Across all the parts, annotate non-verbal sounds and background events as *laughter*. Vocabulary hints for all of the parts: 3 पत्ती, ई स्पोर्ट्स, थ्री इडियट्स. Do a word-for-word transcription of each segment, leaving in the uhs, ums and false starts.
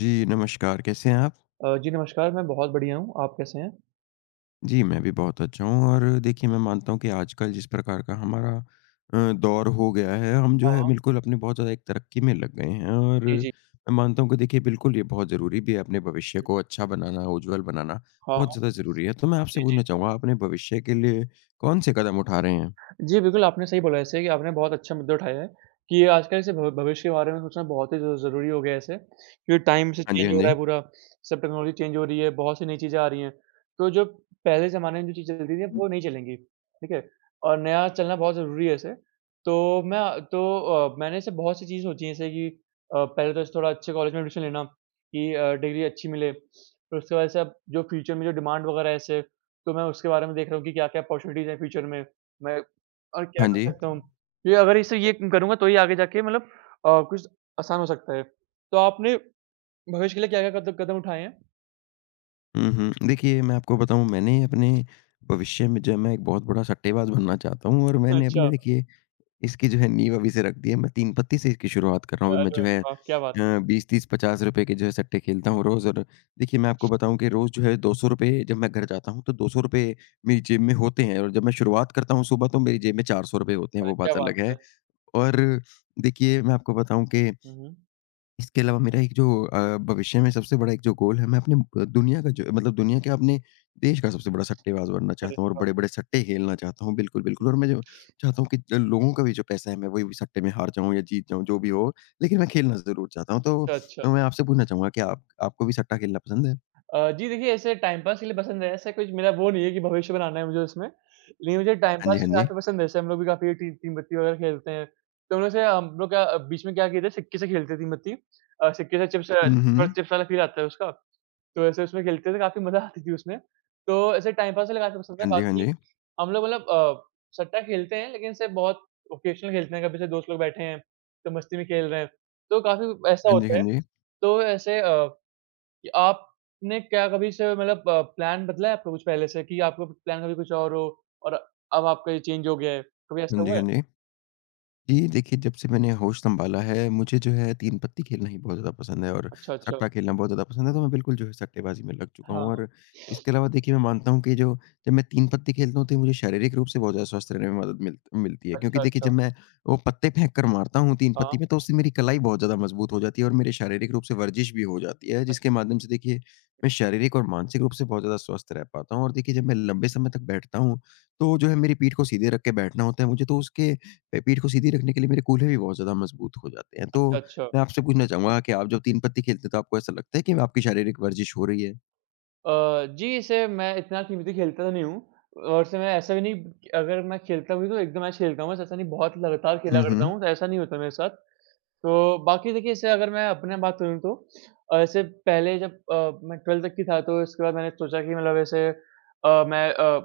जी, नमस्कार, कैसे हैं आप? अ, जी नमस्कार, मैं बहुत बढ़िया हूँ, आप कैसे हैं? जी, मैं भी बहुत अच्छा हूँ और देखिए मैं मानता हूँ कि आजकल जिस प्रकार का हमारा अ, दौर हो गया है, हम जो हाँ, है हाँ। बिल्कुल अपने बहुत ज़्यादा एक तरक्की में लग गए हैं और जी, जी। मैं मानता हूँ कि देखिए बिल्कुल ये बहुत ज़रूरी भी है अपने भविष्य को अच्छा बनाना, उज्ज्वल बनाना, हाँ, बहुत हाँ। ज़्यादा ज़रूरी है। तो मैं आपसे जी, जी। पूछना चाहूँगा आप अपने भविष्य के लिए कौन-से कदम उठा रहे हैं? जी, बिल्कुल, आपने सही बोला ऐसे कि आपने बहुत अच्छा मुद्दा उठाया है कि आजकल ऐसे भव भविष्य के बारे में सोचना बहुत ही ज़ ज़रूरी हो गया है ऐसे क्योंकि टाइम से हाँ जी, चेंज हाँ हो रहा जी। है पूरा, सब टेक्नोलॉजी चेंज हो रही है, बहुत सी नई चीज़ें आ रही हैं। तो जो पहले ज़माने में जो चीज़ें चलती थी, वो नहीं चलेंगी, ठीक है? और नया चलना बहुत ज़रूरी है ऐसे। तो मैं तो अ, मैंने ऐसे बहुत सी चीज़ें सोची हैं जैसे कि अ, पहले तो ऐसे थोड़ा अच्छे कॉलेज में एडमिशन लेना कि अ, डिग्री अच्छी मिले। फिर उसके बाद से अब जो फ्यूचर में जो डिमांड वगैरह है ऐसे, तो मैं उसके बारे में देख रहा हूँ कि क्या-क्या अपॉर्चुनिटीज़ हैं फ्यूचर में। मैं और क्या हाँ कर जी। सकता हूँ? ये अगर इसे ये करूँगा तो ही आगे जाके मतलब अ, कुछ आसान हो सकता है। तो आपने भविष्य के लिए क्या-क्या कद कदम कदम उठाए हैं? हुँ, हुँ। देखिए मैं आपको बताऊँ मैंने अपने भविष्य में जो है मैं एक बहुत बड़ा सट्टेबाज़ बनना चाहता हूँ और मैंने अपने अच्छा। देखिए इसकी जो है नींव अभी से रख दी है। मैं तीन पत्ती से इसकी शुरुआत कर रहा हूँ। अभी मैं अरे जो है अ, वाह! क्या बात है! बीस तीस-पचास रुपए के जो है सट्टे खेलता हूँ रोज़ और देखिए मैं आपको बताऊँ कि रोज़ जो है ₹दो सौ रुपए जब मैं घर जाता हूँ, तो ₹दो सौ रुपए मेरी जेब में होते हैं और जब मैं शुरुआत करता हूँ सुबह तो मेरी जेब में ₹चार सौ रुपए होते हैं, अरे वो क्या बात बात अलग है। है! और देखिए मैं आपको बताऊँ कि हुँ, हुँ। इसके अलावा मेरा एक जो अ, भविष्य में सबसे बड़ा एक जो गोल है, मैं अपने अ, दुनिया का जो मतलब दुनिया क्या अपने देश का सबसे बड़ा सट्टेबाज़ बनना अरे चाहता हूँ और वाह! बड़े-बड़े सट्टे खेलना चाहता हूँ। बिल्कुल, बिल्कुल और मैं जो चाहता हूँ कि ज लोगों का भी जो पैसा है, मैं वही सट्टे में हार जाऊँ या जीत जाऊँ, जो भी हो, लेकिन मैं खेलना ज़रूर चाहता हूँ। तो अच्छा, अच्छा। अ, मैं आपसे पूछना चाहूँगा क्या आप आपको भी सट्टा खेलना पसंद है? अ, जी देखिए ऐसे टाइम पास के लिए पसंद है, ऐसा कुछ मेरा वो नहीं है कि भविष्य बनाना है मुझे उसमें। लेकिन मुझे टाइम हाँ जी, पास हाँ जी। काफ़ी पसंद है, जैसे हम लोग भी काफ़ी टी टीम बत्ती वगैरह खेलते हैं। तो हम लोग से हम लोग क्या बीच में क्या किए थे सिक्के से खेलते थे टीम बत्ती। अ, सिक्के से चिप्स हुँ, हुँ। चिप्स वाला फ़ील आता है उसका। तो ऐसे उसमें खेलते थे, काफ़ी मज़ा आती थी उसमें। तो ऐसे टाइम पास के लिए काफ़ी पसंद है, हाँ जी, हाँ जी। बाकी हम लोग मतलब अ, सट्टा खेलते हैं, लेकिन इसे बहुत ओकेशनल खेलते हैं, कभी ऐसे दोस्त लोग बैठे हैं, तो मस्ती में खेल रहे हैं, तो काफ़ी ऐसा हाँ जी, होता हाँ है। जी। तो ऐसे अ, कि आपने क्या कभी इसे मतलब अ, प्लान बदला है आपका कुछ पहले से कि आपका प्लान कभी कुछ और हो और अब आपका ये चेंज हो गया है, कभी ऐसा हाँ जी, हुआ हाँ है? जी। जी, देखिए जब से मैंने होश सँभाला है, मुझे जो है तीन पत्ती खेलना ही बहुत ज़्यादा पसंद है और अच्छा, अच्छा। सट्टा खेलना बहुत ज़्यादा पसंद है, तो मैं बिल्कुल जो है सट्टेबाज़ी में लग चुका हूँ हाँ, और इसके अलावा देखिए मैं मानता हूँ कि जो जब मैं तीन पत्ती खेलता हूँ, तो ये मुझे शारीरिक रूप से बहुत ज़्यादा स्वस्थ रहने में मदद मिल मिलती है। क्योंकि अच्छा, देखिए जब अच्छा। मैं वो पत्ते फेंक कर मारता हूँ तीन हाँ, पत्ती में, तो उससे मेरी कलाई बहुत ज़्यादा मज़बूत हो जाती है और मेरे शारीरिक रूप से वर्जिश भी हो जाती है, अ जिसके माध्यम से देखिए मैं शारीरिक और मानसिक रूप से बहुत ज़्यादा स्वस्थ रह पाता हूँ और देखिए जब मैं लंबे समय तक बैठता हूँ, तो जो है मेरी पीठ को सीधे रख के बैठना होता है मुझे, तो उसके पे पीठ को सीधी रखने के लिए मेरे कूल्हे भी बहुत ज़्यादा मज़बूत हो जाते हैं। तो अच्छा, अच्छा। मैं आपसे पूछना चाहूँगा कि आप जब तीन पत्ती खेलते हैं तो आपको ऐसा लगता है कि आपकी शारीरिक वर्जिश हो रही है? अ, जी, इसे मैं इतना टीवी तो खेलता तो नहीं हूँ और से मैं ऐसा भी नहीं कि अगर मैं खेलता भी तो एक दो मैच खेलता हूँ बस, ऐसा नहीं बहुत लगातार खेला हुँ, करता हुँ। हूँ, तो ऐसा नहीं होता मेरे साथ। तो बाकी देखिए इससे अगर मैं अपने बात करूँ तो अ, ऐसे पहले जब अ, मैं ट्वेल्थ तक की था तो इसके बाद मैंने सोचा कि मतलब ऐसे अ, मैं अ,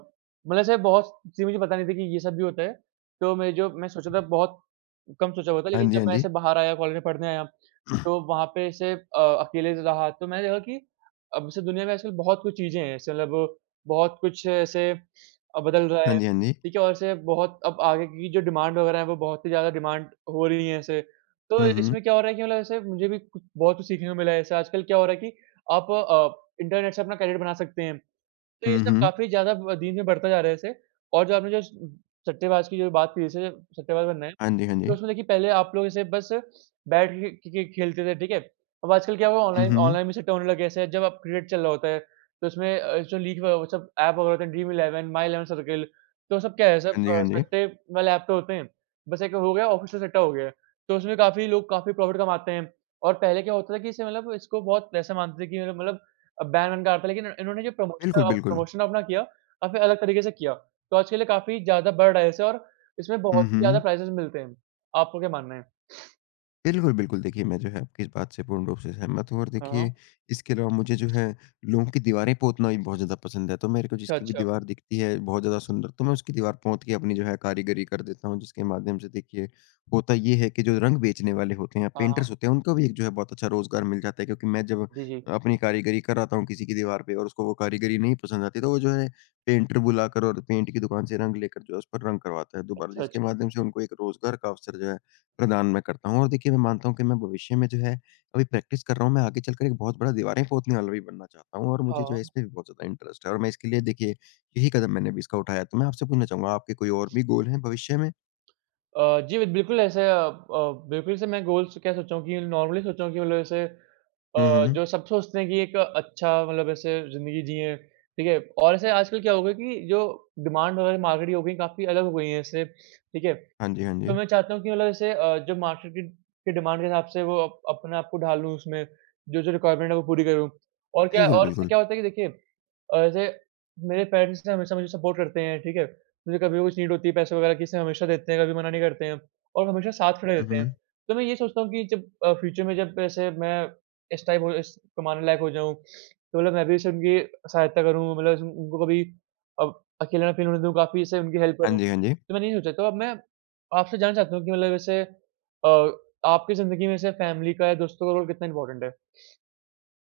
मतलब ऐसे बहुत चीज़ें मुझे पता नहीं थी कि ये सब भी होता है। तो मैं जो मैं सोचा था बहुत कम सोचा हुआ था हाँ लेकिन जी, जब हाँ मैं जी। ऐसे बाहर आया कॉलेज में पढ़ने आया, *clears throat* तो वहाँ पे ऐसे अ, अकेले रहा तो मैंने देखा कि अब जैसे दुनिया में आजकल बहुत कुछ चीज़ें हैं, ऐसे मतलब बहुत कुछ ऐसे अ, बदल रहा हाँ है, जी, हाँ जी। ठीक है? और ऐसे बहुत अब आगे की जो डिमांड वगैरह है, वो बहुत ही ज़्यादा डिमांड हो रही है ऐसे। तो हुँ, हुँ। इसमें क्या हो रहा है कि मतलब ऐसे मुझे भी कुछ बहुत कुछ सीखने को मिला है। ऐसे आजकल क्या हो रहा है कि आप अ, इंटरनेट से अपना करियर बना सकते हैं। तो ये हुँ, सब हुँ। काफ़ी ज़्यादा ब दिन में बढ़ता जा रहा है ऐसे और जो आपने जो स सट्टेबाज़ की जो बात की, जैसे सट्टेबाज़ बनना है। हाँ जी, हाँ तो जी। उसमें देखिए पहले आप लोग ऐसे बस बैठ के के के खेलते थे, ठीक है? अब आजकल क्या हुआ हुँ, ऑनलाइन हुँ। ऑनलाइन भी सेट होने लगे ऐसे जब अब क्रिकेट चल रहा होता है, तो उसमें अ, जो लीग वो सब ऐप वगैरह होते हैं Dream Eleven, My Eleven Circle, तो सब क्या है सब हाँ जी, अ, हाँ जी। सट्टे वाले ऐप तो होते हैं। बस एक हो गया ऑफिशियल सट्टा हो गया। तो उसमें काफ़ी लोग काफ़ी प्रॉफ़िट कमाते हैं और पहले क्या होता था कि इसे मतलब इसको बहुत पैसा मानते थे कि मतलब मतलब अ, बैन वैन का आता है लेकिन इन्होंने जो प्रमोशन बिल्कुल, अ, बिल्कुल। प्रमोशन अपना किया, काफ़ी अलग तरीके से किया। तो आज के लिए काफ़ी ज़्यादा बढ़ रहा है ऐसे और इसमें हुँ, बहुत ही ज़्यादा हुँ। प्राइज़ेज़ मिलते हैं। आपको क्या मानना है? बिल्कुल, बिल्कुल। देखिए, मैं जो है आपकी इस बात से पूर्ण रूप से सहमत हूँ और हाँ। देखिए इसके अलावा मुझे जो है लोगों की दीवारें पोतना भी बहुत ज़्यादा पसंद है। तो मेरे को अच्छा, जिसकी भी अच्छा। दीवार दिखती है बहुत ज़्यादा सुंदर, तो मैं उसकी दीवार पोत के अपनी जो है कारीगरी कर देता हूँ। जिसके माध्यम से देखिए होता ये है कि जो रंग बेचने वाले होते हैं, हाँ। पेंटर्स हाँ, होते हैं, उनको भी एक जो है बहुत अच्छा रोज़गार मिल जाता है। क्योंकि मैं जब जी, जी। अपनी कारीगरी कराता हूँ किसी की दीवार पे और उसको वो कारीगरी नहीं पसंद आती, तो वो जो है पेंटर बुलाकर और पेंट की दुकान से रंग लेकर जो है उस पर रंग करवाता है दोबारा। अच्छा, जिसके अच्छा। माध्यम से उनको एक रोज़गार का अवसर जो है प्रदान मैं करता हूँ और देखिए मैं मानता हूँ कि मैं भविष्य में जो है अभी प्रैक्टिस कर रहा हूँ, मैं आगे चलकर एक बहुत बड़ा दीवारें पोतने वाला भी बनना चाहता हूँ और मुझे जो हाँ। है इसमें भी बहुत ज़्यादा इंटरेस्ट है और मैं इसके लिए देखिए यही कदम मैंने अभी इसका उठाया है। तो मैं आपसे पूछना चाहूँगा आपके कोई और भी गोल हैं भविष्य में? अ, जी, बिल्कुल ऐसे अ अ, बिल्कुल से मैं गोल्स क्या सोचा हूँ कि नॉर्मली सोचा हूँ कि मतलब ऐसे अ, हुँ, हुँ। जो सब सोचते हैं कि एक अच्छा मतलब ऐसे ज़िंदगी जिएँ, ठीक है? और ऐसे आजकल क्या हो गया कि जो डिमांड वगैरह मार्केट की हो गई काफ़ी अलग हो गई है इससे, ठीक है? हाँ जी, हाँ तो जी। मैं चाहता हूँ कि मतलब ऐसे अ, जो मार्केट की की डिमांड के हिसाब से वो अप अपने आप को ढाल लूँ उसमें, जो-जो रिक्वायरमेंट है वो पूरी करूँ। और क्या बिल्कुल, और इससे बिल्कुल। क्या होता है कि देखिए और ऐसे मेरे पेरेंट्स ने हमेशा मुझे सपोर्ट करते हैं, ठीक है? मुझे कभी भी कुछ नीड होती है पैसे वगैरह की से हमेशा देते हैं, कभी मना नहीं करते हैं और हमेशा साथ खड़े हुँ, रहते हैं। हुँ। तो मैं ये सोचता हूँ कि जब अ, फ्यूचर में जब ऐसे मैं इस टाइप हो इस कमाने लायक हो जाऊँ, तो मतलब मैं भी ऐसे उनकी सहायता करूँ मतलब ऐसे उनको कभी अब अकेला ना फील होने दूँ, काफ़ी ऐसे उनकी हेल्प हाँ करूँ। जी, हाँ जी। तो मैंने ये सोचा तो अब मैं आपसे जानना चाहता हूँ कि मतलब ऐसे अ, आपकी ज़िंदगी में ऐसे फैमिली का या दोस्तों का रोल कितना इम्पोर्टेंट है?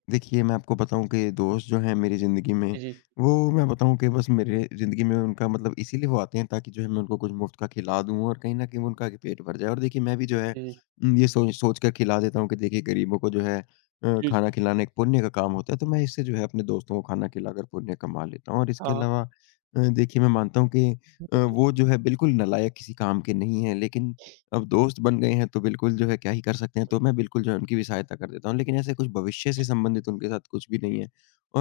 देखिए, मैं आपको बताऊँ कि दोस्त जो हैं मेरी ज़िंदगी में, जी, जी। वो मैं बताऊँ कि बस मेरे ज़िंदगी में उनका मतलब इसीलिए वो आते हैं ताकि जो है मैं उनको कुछ मुफ़्त का खिला दूँ और कहीं न कहीं वो उनका भी पेट भर जाए। और देखिए मैं भी जो है जी, उम, ये सोच सोच कर खिला देता हूँ कि देखिए गरीबों को जो है अ, जी। खाना खिलाना एक पुण्य का काम होता है, तो मैं इससे जो है अपने दोस्तों को खाना खिलाकर पुण्य कमा लेता हूँ। और इसके हाँ, हाँ। अलावा अ, देखिए मैं मानता हूँ कि अ, जी, वो जो है बिल्कुल नालायक किसी काम के नहीं हैं, लेकिन अब दोस्त बन गए हैं तो बिल्कुल जो है क्या ही कर सकते हैं, तो मैं बिल्कुल जो है उनकी भी सहायता कर देता हूँ। लेकिन ऐसे कुछ भविष्य से संबंधित उनके साथ कुछ भी नहीं है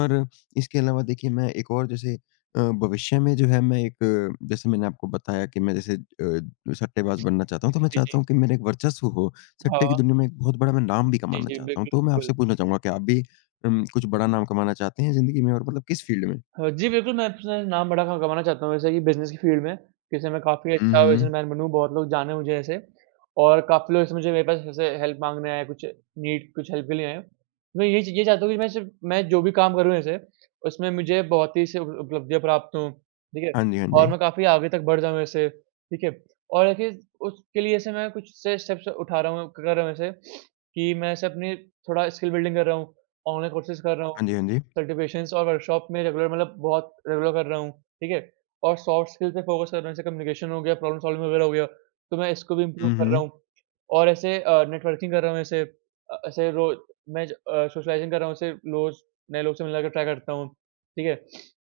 और इसके अलावा देखिए मैं एक और जैसे अ, भविष्य में जो है मैं एक अ, जैसे मैंने आपको बताया कि मैं जैसे अ, सट्टेबाज़ बनना चाहता हूँ, तो मैं जी। चाहता हूँ कि मेरा एक वर्चस्व हो, सट्टे की हाँ। दुनिया में एक बहुत बड़ा मैं नाम भी जी, कमाना जी, चाहता हूँ। बिल्कुल, तो मैं बिल्कुल। आपसे पूछना चाहूँगा क्या आप भी उम, कुछ बड़ा नाम कमाना चाहते हैं ज़िंदगी में और मतलब किस फ़ील्ड में? अ, जी, बिल्कुल, मैं अपना नाम बड़ा क कमाना चाहता हूँ ऐसे कि बिज़नेस की फ़ील्ड में, जैसे मैं काफ़ी हुँ, अच्छा हुँ। बिज़नेसमैन बनूँ, बहुत लोग जाने मुझे ऐसे और काफ़ी लोग ऐसे मुझे मेरे पास ऐसे हेल्प माँगने आए, कुछ नीड कुछ हेल्प के लिए आए हैं। मैं ये च ये चाहता हूँ कि मैं सिर्फ़ मैं जो भी काम करूँ ऐसे, उसमें मुझे बहुत ही से उप उपलब्धियाँ प्राप्त हों, ठीक है? हाँ जी, हाँ और जी। मैं काफ़ी आगे तक बढ़ जाऊँ ऐसे, ठीक है? और देखिए, उसके लिए ऐसे मैं कुछ से स्टेप्स उठा रहा हूँ कर रहा हूँ ऐसे कि मैं ऐसे अपनी थोड़ा स्किल बिल्डिंग कर रहा हूँ, ऑनलाइन कोर्सेज़ कर रहा हूँ। हाँ जी, हाँ जी। सर्टिफ़िकेशंस और वर्कशॉप में रेगुलर मतलब बहुत रेगुलर कर रहा हूँ, ठीक है? और सॉफ्ट स्किल पे फोकस कर रहा हूँ, जैसे कम्युनिकेशन हो गया, प्रॉब्लम सॉल्विंग वगैरह हो गया, तो मैं इसको भी इम्प्रूव हुँ, कर हुँ। रहा हूँ। और ऐसे अ, नेटवर्किंग कर रहा हूँ ऐसे अ, ऐसे रो मैं ज अ, सोशलाइज़िंग कर रहा हूँ, ऐसे रोज़ नए लोग से मिलने का ट्राई करता हूँ, ठीक है?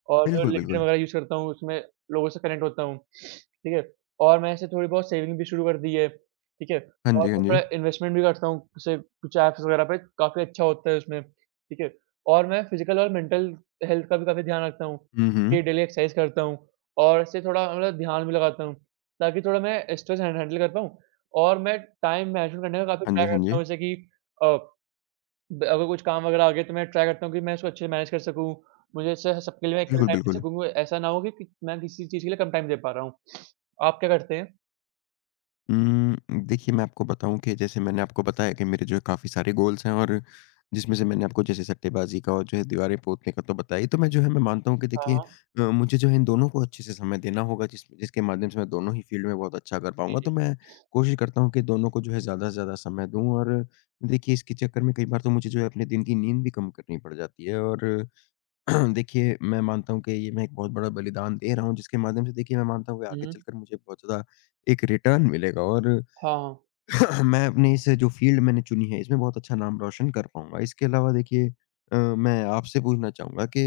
और जो बिल्कुल, लिंक्डइन बिल्कुल। वगैरह यूज़ करता हूँ, उसमें लोगों से कनेक्ट होता हूँ, ठीक है? और मैं ऐसे थोड़ी बहुत सेविंग भी शुरू कर दी है, ठीक है? हाँ और जी, हाँ मैं जी। थोड़ा इन्वेस्टमेंट भी करता हूँ, जैसे कुछ ऐप्स वगैरह पे काफ़ी अच्छा होता है उसमें, ठीक है? और मैं फिज़िकल और मेंटल हेल्थ का भी काफ़ी ध्यान रखता हूँ, हुँ, हुँ। कि डेली एक्सरसाइज करता हूँ और इससे थोड़ा मतलब ध्यान भी लगाता हूँ, ताकि थोड़ा मैं स्ट्रेस हैंड हैंडल कर पाऊँ और मैं टाइम मैनेजमेंट करने का काफ़ी हाँ जी, ट्राई हाँ करता जी। हूँ जैसे कि अ, ब अगर कुछ काम वगैरह आ गया तो मैं ट्राई करता हूँ कि मैं इसको अच्छे से मैनेज कर सकूँ, मुझे इससे सबके लिए मैं इक्वल बिल्कुल, टाइम दे बिल्कुल। सकूँ, ऐसा ना हो कि कि मैं किसी चीज़ के लिए कम टाइम दे पा रहा हूँ। आप क्या करते हैं? उम, देखिए मैं आपको बताऊँ कि जैसे मैंने आपको बताया कि मेरे जो है काफ़ी सारे गोल्स हैं और जिसमें से मैंने आपको जैसे सट्टेबाज़ी का और जो है दीवारें पोतने का तो बताया ही। तो मैं जो है मैं मानता हूँ कि हाँ, देखिए हाँ। अ, मुझे जो है इन दोनों को अच्छे से समय देना होगा जिस जिसके माध्यम से मैं दोनों ही फ़ील्ड में बहुत अच्छा कर जी, पाऊँगा। तो जी। मैं कोशिश करता हूँ कि दोनों को जो है ज़्यादा से ज़्यादा समय दूँ और देखिए इसके चक्कर में कई बार तो मुझे जो है अपने दिन की नींद भी कम करनी पड़ जाती है और *clears throat* देखिए, मैं मानता हूँ कि ये मैं एक बहुत बड़ा बलिदान दे रहा हूँ, जिसके माध्यम से देखिए मैं मानता हूँ कि हुँ, आगे हुँ। चलकर मुझे बहुत ज़्यादा एक रिटर्न मिलेगा और हाँ, हाँ। *clears throat* मैं अपनी इस जो फ़ील्ड मैंने चुनी है, इसमें बहुत अच्छा नाम रोशन कर पाऊँगा। इसके अलावा देखिए अ, मैं आपसे पूछना चाहूँगा कि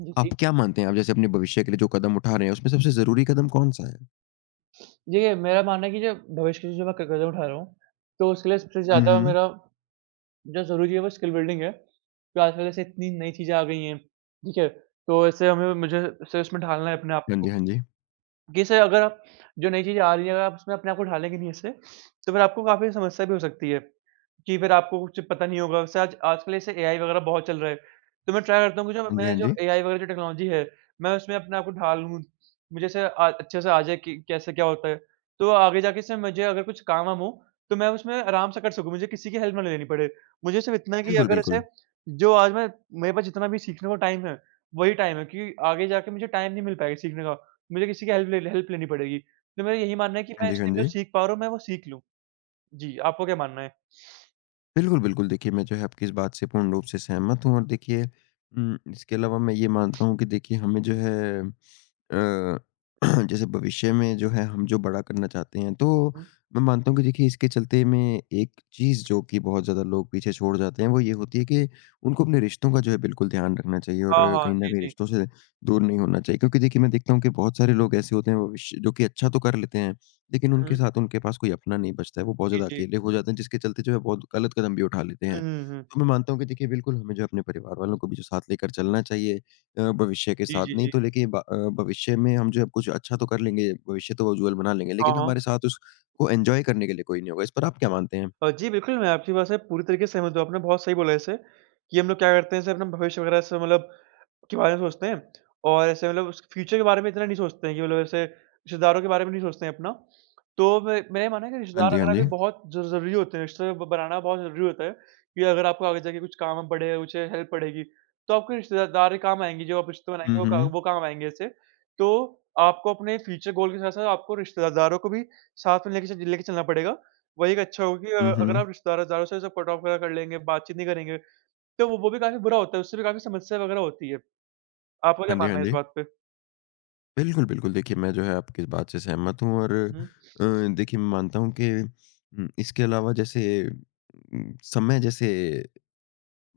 जी, आप जी। क्या मानते हैं, आप जैसे अपने भविष्य के लिए जो कदम उठा रहे हैं, उसमें सबसे ज़रूरी कदम कौन-सा है? देखिए मेरा मानना है कि जो भविष्य के लिए जो मैं क कदम उठा रहा हूँ, तो उसके लिए सबसे हुँ, ज़्यादा हुँ। मेरा जो ज़रूरी है वो स्किल बिल्डिंग है। तो आजकल ऐसे इतनी नई चीज़ें आ गई हैं, ठीक है? तो ऐसे हमें मुझे ऐसे उसमें ढालना है अपने आप हाँ जी, को। हाँ जी। जैसे अगर आप जो नई चीज़ें आ रही हैं अगर आप उसमें अपने आप को ढालेंगे नहीं ऐसे, तो फिर आपको काफ़ी समस्या भी हो सकती है। कि फिर आपको कुछ पता नहीं होगा। वैसे आज आजकल ऐसे एआई वगैरह बहुत चल रहा है, तो मैं ट्राई करता हूँ कि जो हाँ जी, मैं हाँ जो जी। एआई वगैरह जो टेक्नोलॉजी है, मैं उसमें अपने आप को ढाल लूँ। मुझे ऐसे अ, अच्छे से आ जाए कि कैसे क्या होता है। तो आगे जाके इससे मुझे अगर कुछ काम वाम हो, तो मैं उसमें आराम से कर सकूँ, मुझे किसी की हेल्प ना लेनी पड़े। मुझे सिर्फ़ इतना है कि बिल्कुल, अगर ऐसे बिल्कुल। जो आज मैं मेरे पास जितना भी सीखने को टाइम है, वही टाइम है क्योंकि आगे जाके मुझे टाइम नहीं मिल पाएगा सीखने का। मुझे किसी की हेल्प ले हेल्प लेनी पड़ेगी। तो मेरा यही मानना है कि हाँ मैं जी, इस हाँ टाइम जो जी। सीख पा रहा हूँ, मैं वो सीख लूँ। जी, आपको क्या मानना बिल्कुल, बिल्कुल, देखिए मैं जो है आपकी इस बात से पूर्ण रूप से सहमत हूँ और देखिए उम, इसके अलावा मैं ये मानता हूँ कि देखिए हमें जो है अ, *clears throat* जैसे भविष्य में जो है हम जो बड़ा करना चाहते हैं तो है? मैं मानता हूँ कि देखिए इसके चलते में एक चीज़ जो कि बहुत ज़्यादा लोग पीछे छोड़ जाते हैं वो ये होती है कि उनको अपने रिश्तों का जो है बिल्कुल ध्यान रखना चाहिए और हाँ, हाँ। कहीं ना जी, कहीं जी। रिश्तों से दूर नहीं होना चाहिए क्योंकि देखिए मैं देखता हूँ कि बहुत सारे लोग ऐसे होते हैं भविष्य जो कि अच्छा तो कर लेते हैं लेकिन हुँ, उनके हुँ। साथ उनके पास कोई अपना नहीं बचता है वो बहुत जी, ज़्यादा जी। अकेले हो जाते हैं जिसके चलते जो है बहुत गलत कदम भी उठा लेते हुँ, हैं हुँ, हुँ। तो मैं मानता हूँ कि देखिए बिल्कुल हमें जो है अपने परिवार वालों को भी जो साथ लेकर चलना चाहिए अ, भविष्य के जी, साथ। जी, नहीं जी। तो लेकिन ब अ, भविष्य में हम जो है कुछ अच्छा तो कर लेंगे, भविष्य तो उज्ज्वल बना लेंगे, हाँ, लेकिन हाँ। हमारे साथ उसको एन्जॉय करने के लिए कोई नहीं होगा। इस पर आप क्या मानते हैं? अ, जी, बिल्कुल, मैं आपकी बात से पूरी तरीके से सहमत हूँ। आपने बहुत सही बोला ऐसे कि हम लोग क्या करते हैं जैसे अपना भविष्य वगैरह से मतलब के बारे में सोचते हैं और ऐसे मतलब उस फ्यूचर के बारे में इतना नहीं सोचते हैं कि मतलब ऐसे रिश्तेदारों के बारे में नहीं सोचते हैं अपना। तो मैं मैंने माना है कि हाँ रिश्तेदार जी, हाँ वगैरह भी जी। बहुत ज़ ज़रूरी होते हैं, रिश्ते ब बनाना बहुत ज़रूरी होता है कि अगर आपको आगे जाके कुछ काम में पड़े, कुछ हेल्प पड़ेगी, तो आपके रिश्तेदार ही काम आएँगे, जो आप रिश्ते बनाएँगे हुँ, वो का हुँ। वो काम आएँगे ऐसे। तो आपको अपने फ्यूचर गोल के साथ-साथ आपको रिश्तेदारों को भी साथ में लेके च लेके चलना पड़ेगा। वही एक अच्छा होगा कि अ, हुँ, अगर हुँ। आप रिश्तेदारों-वश्तेदारों से सब कट ऑफ वगैरह कर लेंगे, बातचीत नहीं करेंगे, तो वो वो भी काफ़ी बुरा होता है, उससे भी काफ़ी समस्या वगैरह होती है। आपका हाँ क्या जी, हाँ मानना है इस जी। बात पे? बिल्कुल, बिल्कुल। देखिए, मैं जो है आपकी इस बात से सहमत हूँ और हुँ, अ, देखिए मैं मानता हूँ कि उम, इसके अलावा जैसे उम, समय जैसे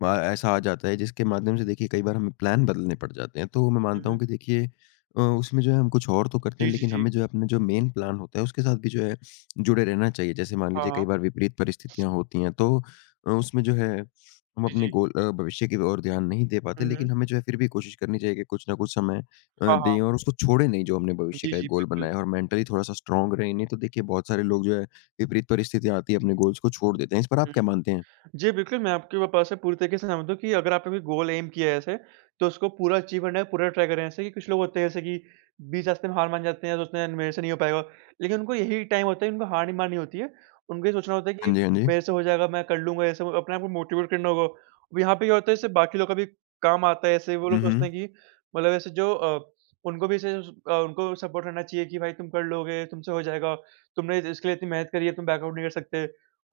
अ, ऐसा आ जाता है जिसके माध्यम से देखिए कई बार हमें प्लान बदलने पड़ जाते हैं। तो मैं हुँ, मानता हूँ हुँ। कि देखिए अ, उसमें जो है हम कुछ और तो करते जी, हैं जी, लेकिन जी। हमें जो है अपना जो मेन प्लान होता है उसके साथ भी जो है जुड़े रहना चाहिए। जैसे मान हाँ, लीजिए कई हाँ। बार विपरीत परिस्थितियाँ होती हैं तो अ, उसमें जो है हम जी, अपने जी। गोल अ, भविष्य की ओर ध्यान नहीं दे पाते हुँ, हुँ। लेकिन हमें जो है फिर भी कोशिश करनी चाहिए कि कुछ न कुछ समय अ, हाँ, दें हाँ। और उसको छोड़े नहीं जो हमने भविष्य जी, का एक जी, गोल बिल्कुल। बनाया है और मेंटली थोड़ा-सा स्ट्रॉन्ग रहें। नहीं तो देखिए बहुत सारे लोग जो है विपरीत परिस्थितियाँ आती है अपने गोल्स को छोड़ देते हैं। इस पर आप हुँ। क्या मानते हैं? जी, बिल्कुल, मैं आपकी ब बात से पूरी तरीके से सहमत हूँ कि अगर आपने कोई गोल एम किया है ऐसे, तो उसको पूरा अचीव करना है, पूरा ट्राई करें। जैसे कि कुछ लोग होते हैं जैसे कि बीच रास्ते में हार मान जाते हैं, सोचते हैं मेरे से नहीं हो पाएगा। लेकिन उनको यही टाइम होता है, उनको हार नहीं माननी होती है। उनको ये सोचना होता है कि हाँ जी, हाँ जी। मेरे से हो जाएगा, मैं कर लूँगा, ऐसे अपने आप को मोटिवेट करना होगा। अब यहाँ पे क्या होता है इससे बाकी लोग का भी काम आता है, ऐसे वो लोग हुँ, सोचते हुँ। हैं कि मतलब ऐसे जो अ, उनको भी ऐसे अ, उनको सपोर्ट करना चाहिए कि भाई तुम कर लोगे, तुमसे हो जाएगा, तुमने इसके लिए इतनी मेहनत करी है, तुम बैकआउट नहीं कर सकते।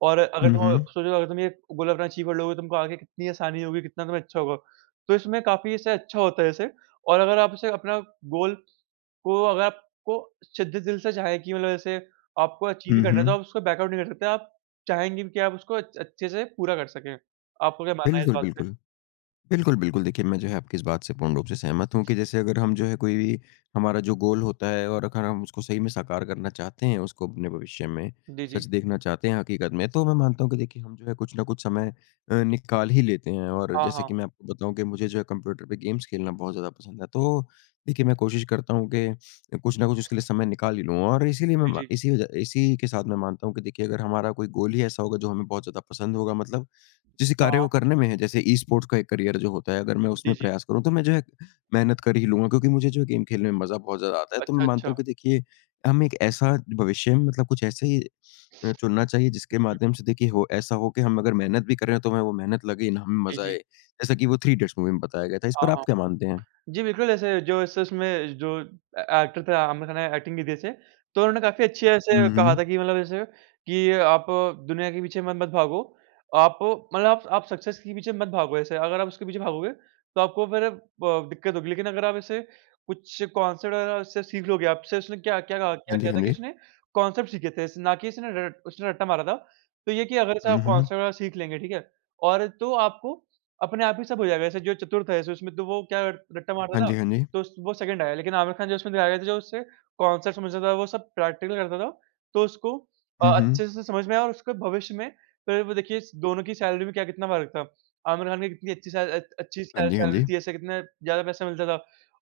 और अगर हुँ, तुम हुँ। सोचो अगर तुम ये गोल अपना अचीव कर लोगे, तुमको आगे कितनी आसानी होगी, कितना तुम्हें अच्छा होगा। तो इसमें काफ़ी इससे अच्छा होता है इसे। और अगर आप इसे अपना गोल को अगर आपको सिद्धे दिल से चाहें कि मतलब जैसे आपको अचीव ही हुँ, करना है, तो हुँ। आप उसको बैक आउट नहीं कर सकते। आप चाहेंगे भी कि आप उसको अच्छ अच्छे से पूरा कर सकें। आपको क्या मानना है इस बिल्कुल, बात पे? बिल्कुल। बिल्कुल, बिल्कुल देखिए मैं जो है आपकी इस बात से पूर्ण रूप से सहमत हूँ कि जैसे अगर हम जो है कोई भी हमारा जो गोल होता है हुँ, और हुँ। अगर हम उसको सही में साकार करना चाहते हैं, उसको अपने भविष्य में जी, सच जी। देखना चाहते हैं हकीकत में, तो मैं मानता हूँ कि देखिए हम जो है कुछ न कुछ समय अ, निकाल ही लेते हैं और हाँ, जैसे कि हाँ। मैं आपको बताऊँ कि मुझे जो है कंप्यूटर पे गेम्स खेलना बहुत ज़्यादा पसंद है। तो देखिए मैं कोशिश करता हूँ कि कुछ न कुछ उसके लिए समय निकाल ही लूँ और इसीलिए जी, मैं जी। इसी वजह इसी के साथ मैं मानता हूँ कि देखिए अगर हमारा कोई गोल ही ऐसा होगा जो हमें बहुत ज़्यादा पसंद होगा मतलब जिस हाँ, कार्य को हाँ। करने में है, जैसे ई स्पोर्ट्स का एक करियर जो होता है, अगर मैं जी, उसमें जी। प्रयास करूँ, तो मैं जो है मेहनत कर ही लूँगा क्योंकि मुझे जो है गेम खेलने में मज़ा बहुत ज़्यादा आता है। तो मैं अच्छा, मानता अच्छा। हूँ कि देखिए, हम एक ऐसा भविष्य में मतलब कुछ ऐसे ही अ, चुनना चाहिए हुँ, जिसके हुँ। माध्यम से देखिए हो ऐसा हो कि हम अगर मेहनत भी कर रहे हैं, तो हमें वो मेहनत लगे ही ना, हमें जी, मज़ा जी। आए। जैसा कि वो थ्री इडियट्स मूवी में बताया गया था। इस हाँ, पर आप हाँ। क्या मानते हैं? जी, बिल्कुल, ऐसे जो इस उसमें जो ए एक्टर थे आमिर खान ने एक्टिंग की थी ऐसे, तो उन्होंने काफ़ी अच्छे ऐसे हुँ, कहा हुँ। था कि मतलब ऐसे कि आप दुनिया के पीछे मत मत भागो। आप मतलब आप आप सक्सेस के पीछे मत भागो ऐसे, अगर आप उसके पीछे भागोगे, तो आपको फिर ब दिक्कत होगी। लेकिन अगर आप ऐसे कुछ कॉन्सेप्ट वगैरह उससे सीख लोगे, आपसे उसने क्या क्या कहा हाँ क्या जी, किया हाँ था कि जी। उसने कॉन्सेप्ट सीखे थे, ऐसे ना कि इसने रट उसने रट्टा मारा था। तो ये कि अगर से हुँ, आप हुँ। कॉन्सेप्ट वगैरह सीख लेंगे, ठीक है? और तो आपको अपने आप ही सब हो जाएगा, जैसे जो चतुर्थ है, सो उसमें तो वो क्या रट्टा मारता हाँ था, जी, हाँ जी। तो उस वो सेकंड आया, लेकिन आमिर खान जो उसमें दिखाया गया था, जो उससे कॉन्सेप्ट समझता था, वो सब प्रैक्टिकल करता था, तो उसको अ, हुँ, हुँ। अच्छे से समझ में आया और उसके भविष्य में फिर वो देखिए इस दोनों की सैलरी में क्या कितना फ़र्क था। आमिर खान की कितनी अच्छी सैल अ, अच्छी हाँ सैल जी, हाँ सैलरी जी। थी, ऐसे कितने ज़्यादा पैसा मिलता था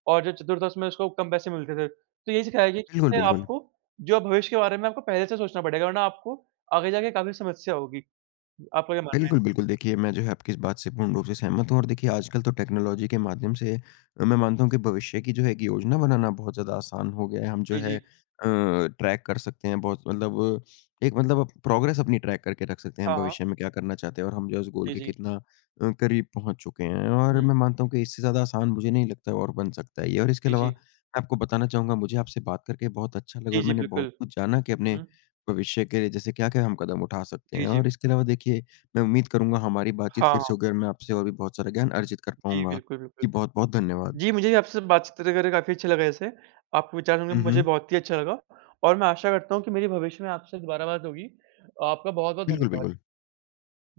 और जो चतुर्थ था, उसमें उसको कम पैसे मिलते थे। तो यही सिखाया गया कि बिल्कुल, इससे बिल्कुल। आपको जो भविष्य के बारे में आपको पहले से सोचना पड़ेगा, वरना आपको आगे जाके काफ़ी समस्या होगी। आपका क्या मानना बिल्कुल, बिल्कुल। देखिए, मैं जो है आपकी इस बात से पूर्ण रूप से सहमत हूँ और देखिए आजकल तो टेक्नोलॉजी के माध्यम से अ, मैं मानता हूँ कि भविष्य की जो है एक योजना बनाना बहुत ज़्यादा आसान हो गया है। हम जो है? है जी, जी। अ, ट्रैक कर सकते हैं बहुत मतलब एक मतलब प्रोग्रेस अपनी ट्रैक करके रख सकते हैं, हाँ, हाँ। भविष्य में क्या करना चाहते हैं और हम जो है उस गोल जी, के जी। कितना अ, करीब पहुँच चुके हैं और हुँ। मैं मानता हूँ कि इससे ज़्यादा आसान मुझे नहीं लगता और बन सकता है ये और इसके जी, अलावा जी। मैं आपको बताना चाहूँगा, मुझे आपसे बात करके बहुत अच्छा लगा जी, और जी, मैंने बहुत बिल्कुल। कुछ जाना कि अपने हुँ। भविष्य के लिए जैसे क्या-क्या हम कदम उठा सकते जी, हैं जी। और इसके अलावा देखिए मैं उम्मीद करूँगा हमारी बातचीत हाँ, फिर से हाँ। होगी और मैं आपसे और भी बहुत सारा ज्ञान अर्जित कर जी, पाऊँगा। बिल्कुल, बिल्कुल। जी बहुत-बहुत धन्यवाद। जी, मुझे भी आपसे बातचीत करके काफ़ी अच्छा लगा वैसे। आपके विचार सुनके हुँ, मुझे हुँ। बहुत ही अच्छा लगा और मैं आशा करता हूँ कि मेरी भविष्य में आपसे दोबारा बात होगी। आपका बहुत-बहुत बिल्कुल, धन्यवाद। बिल्कुल।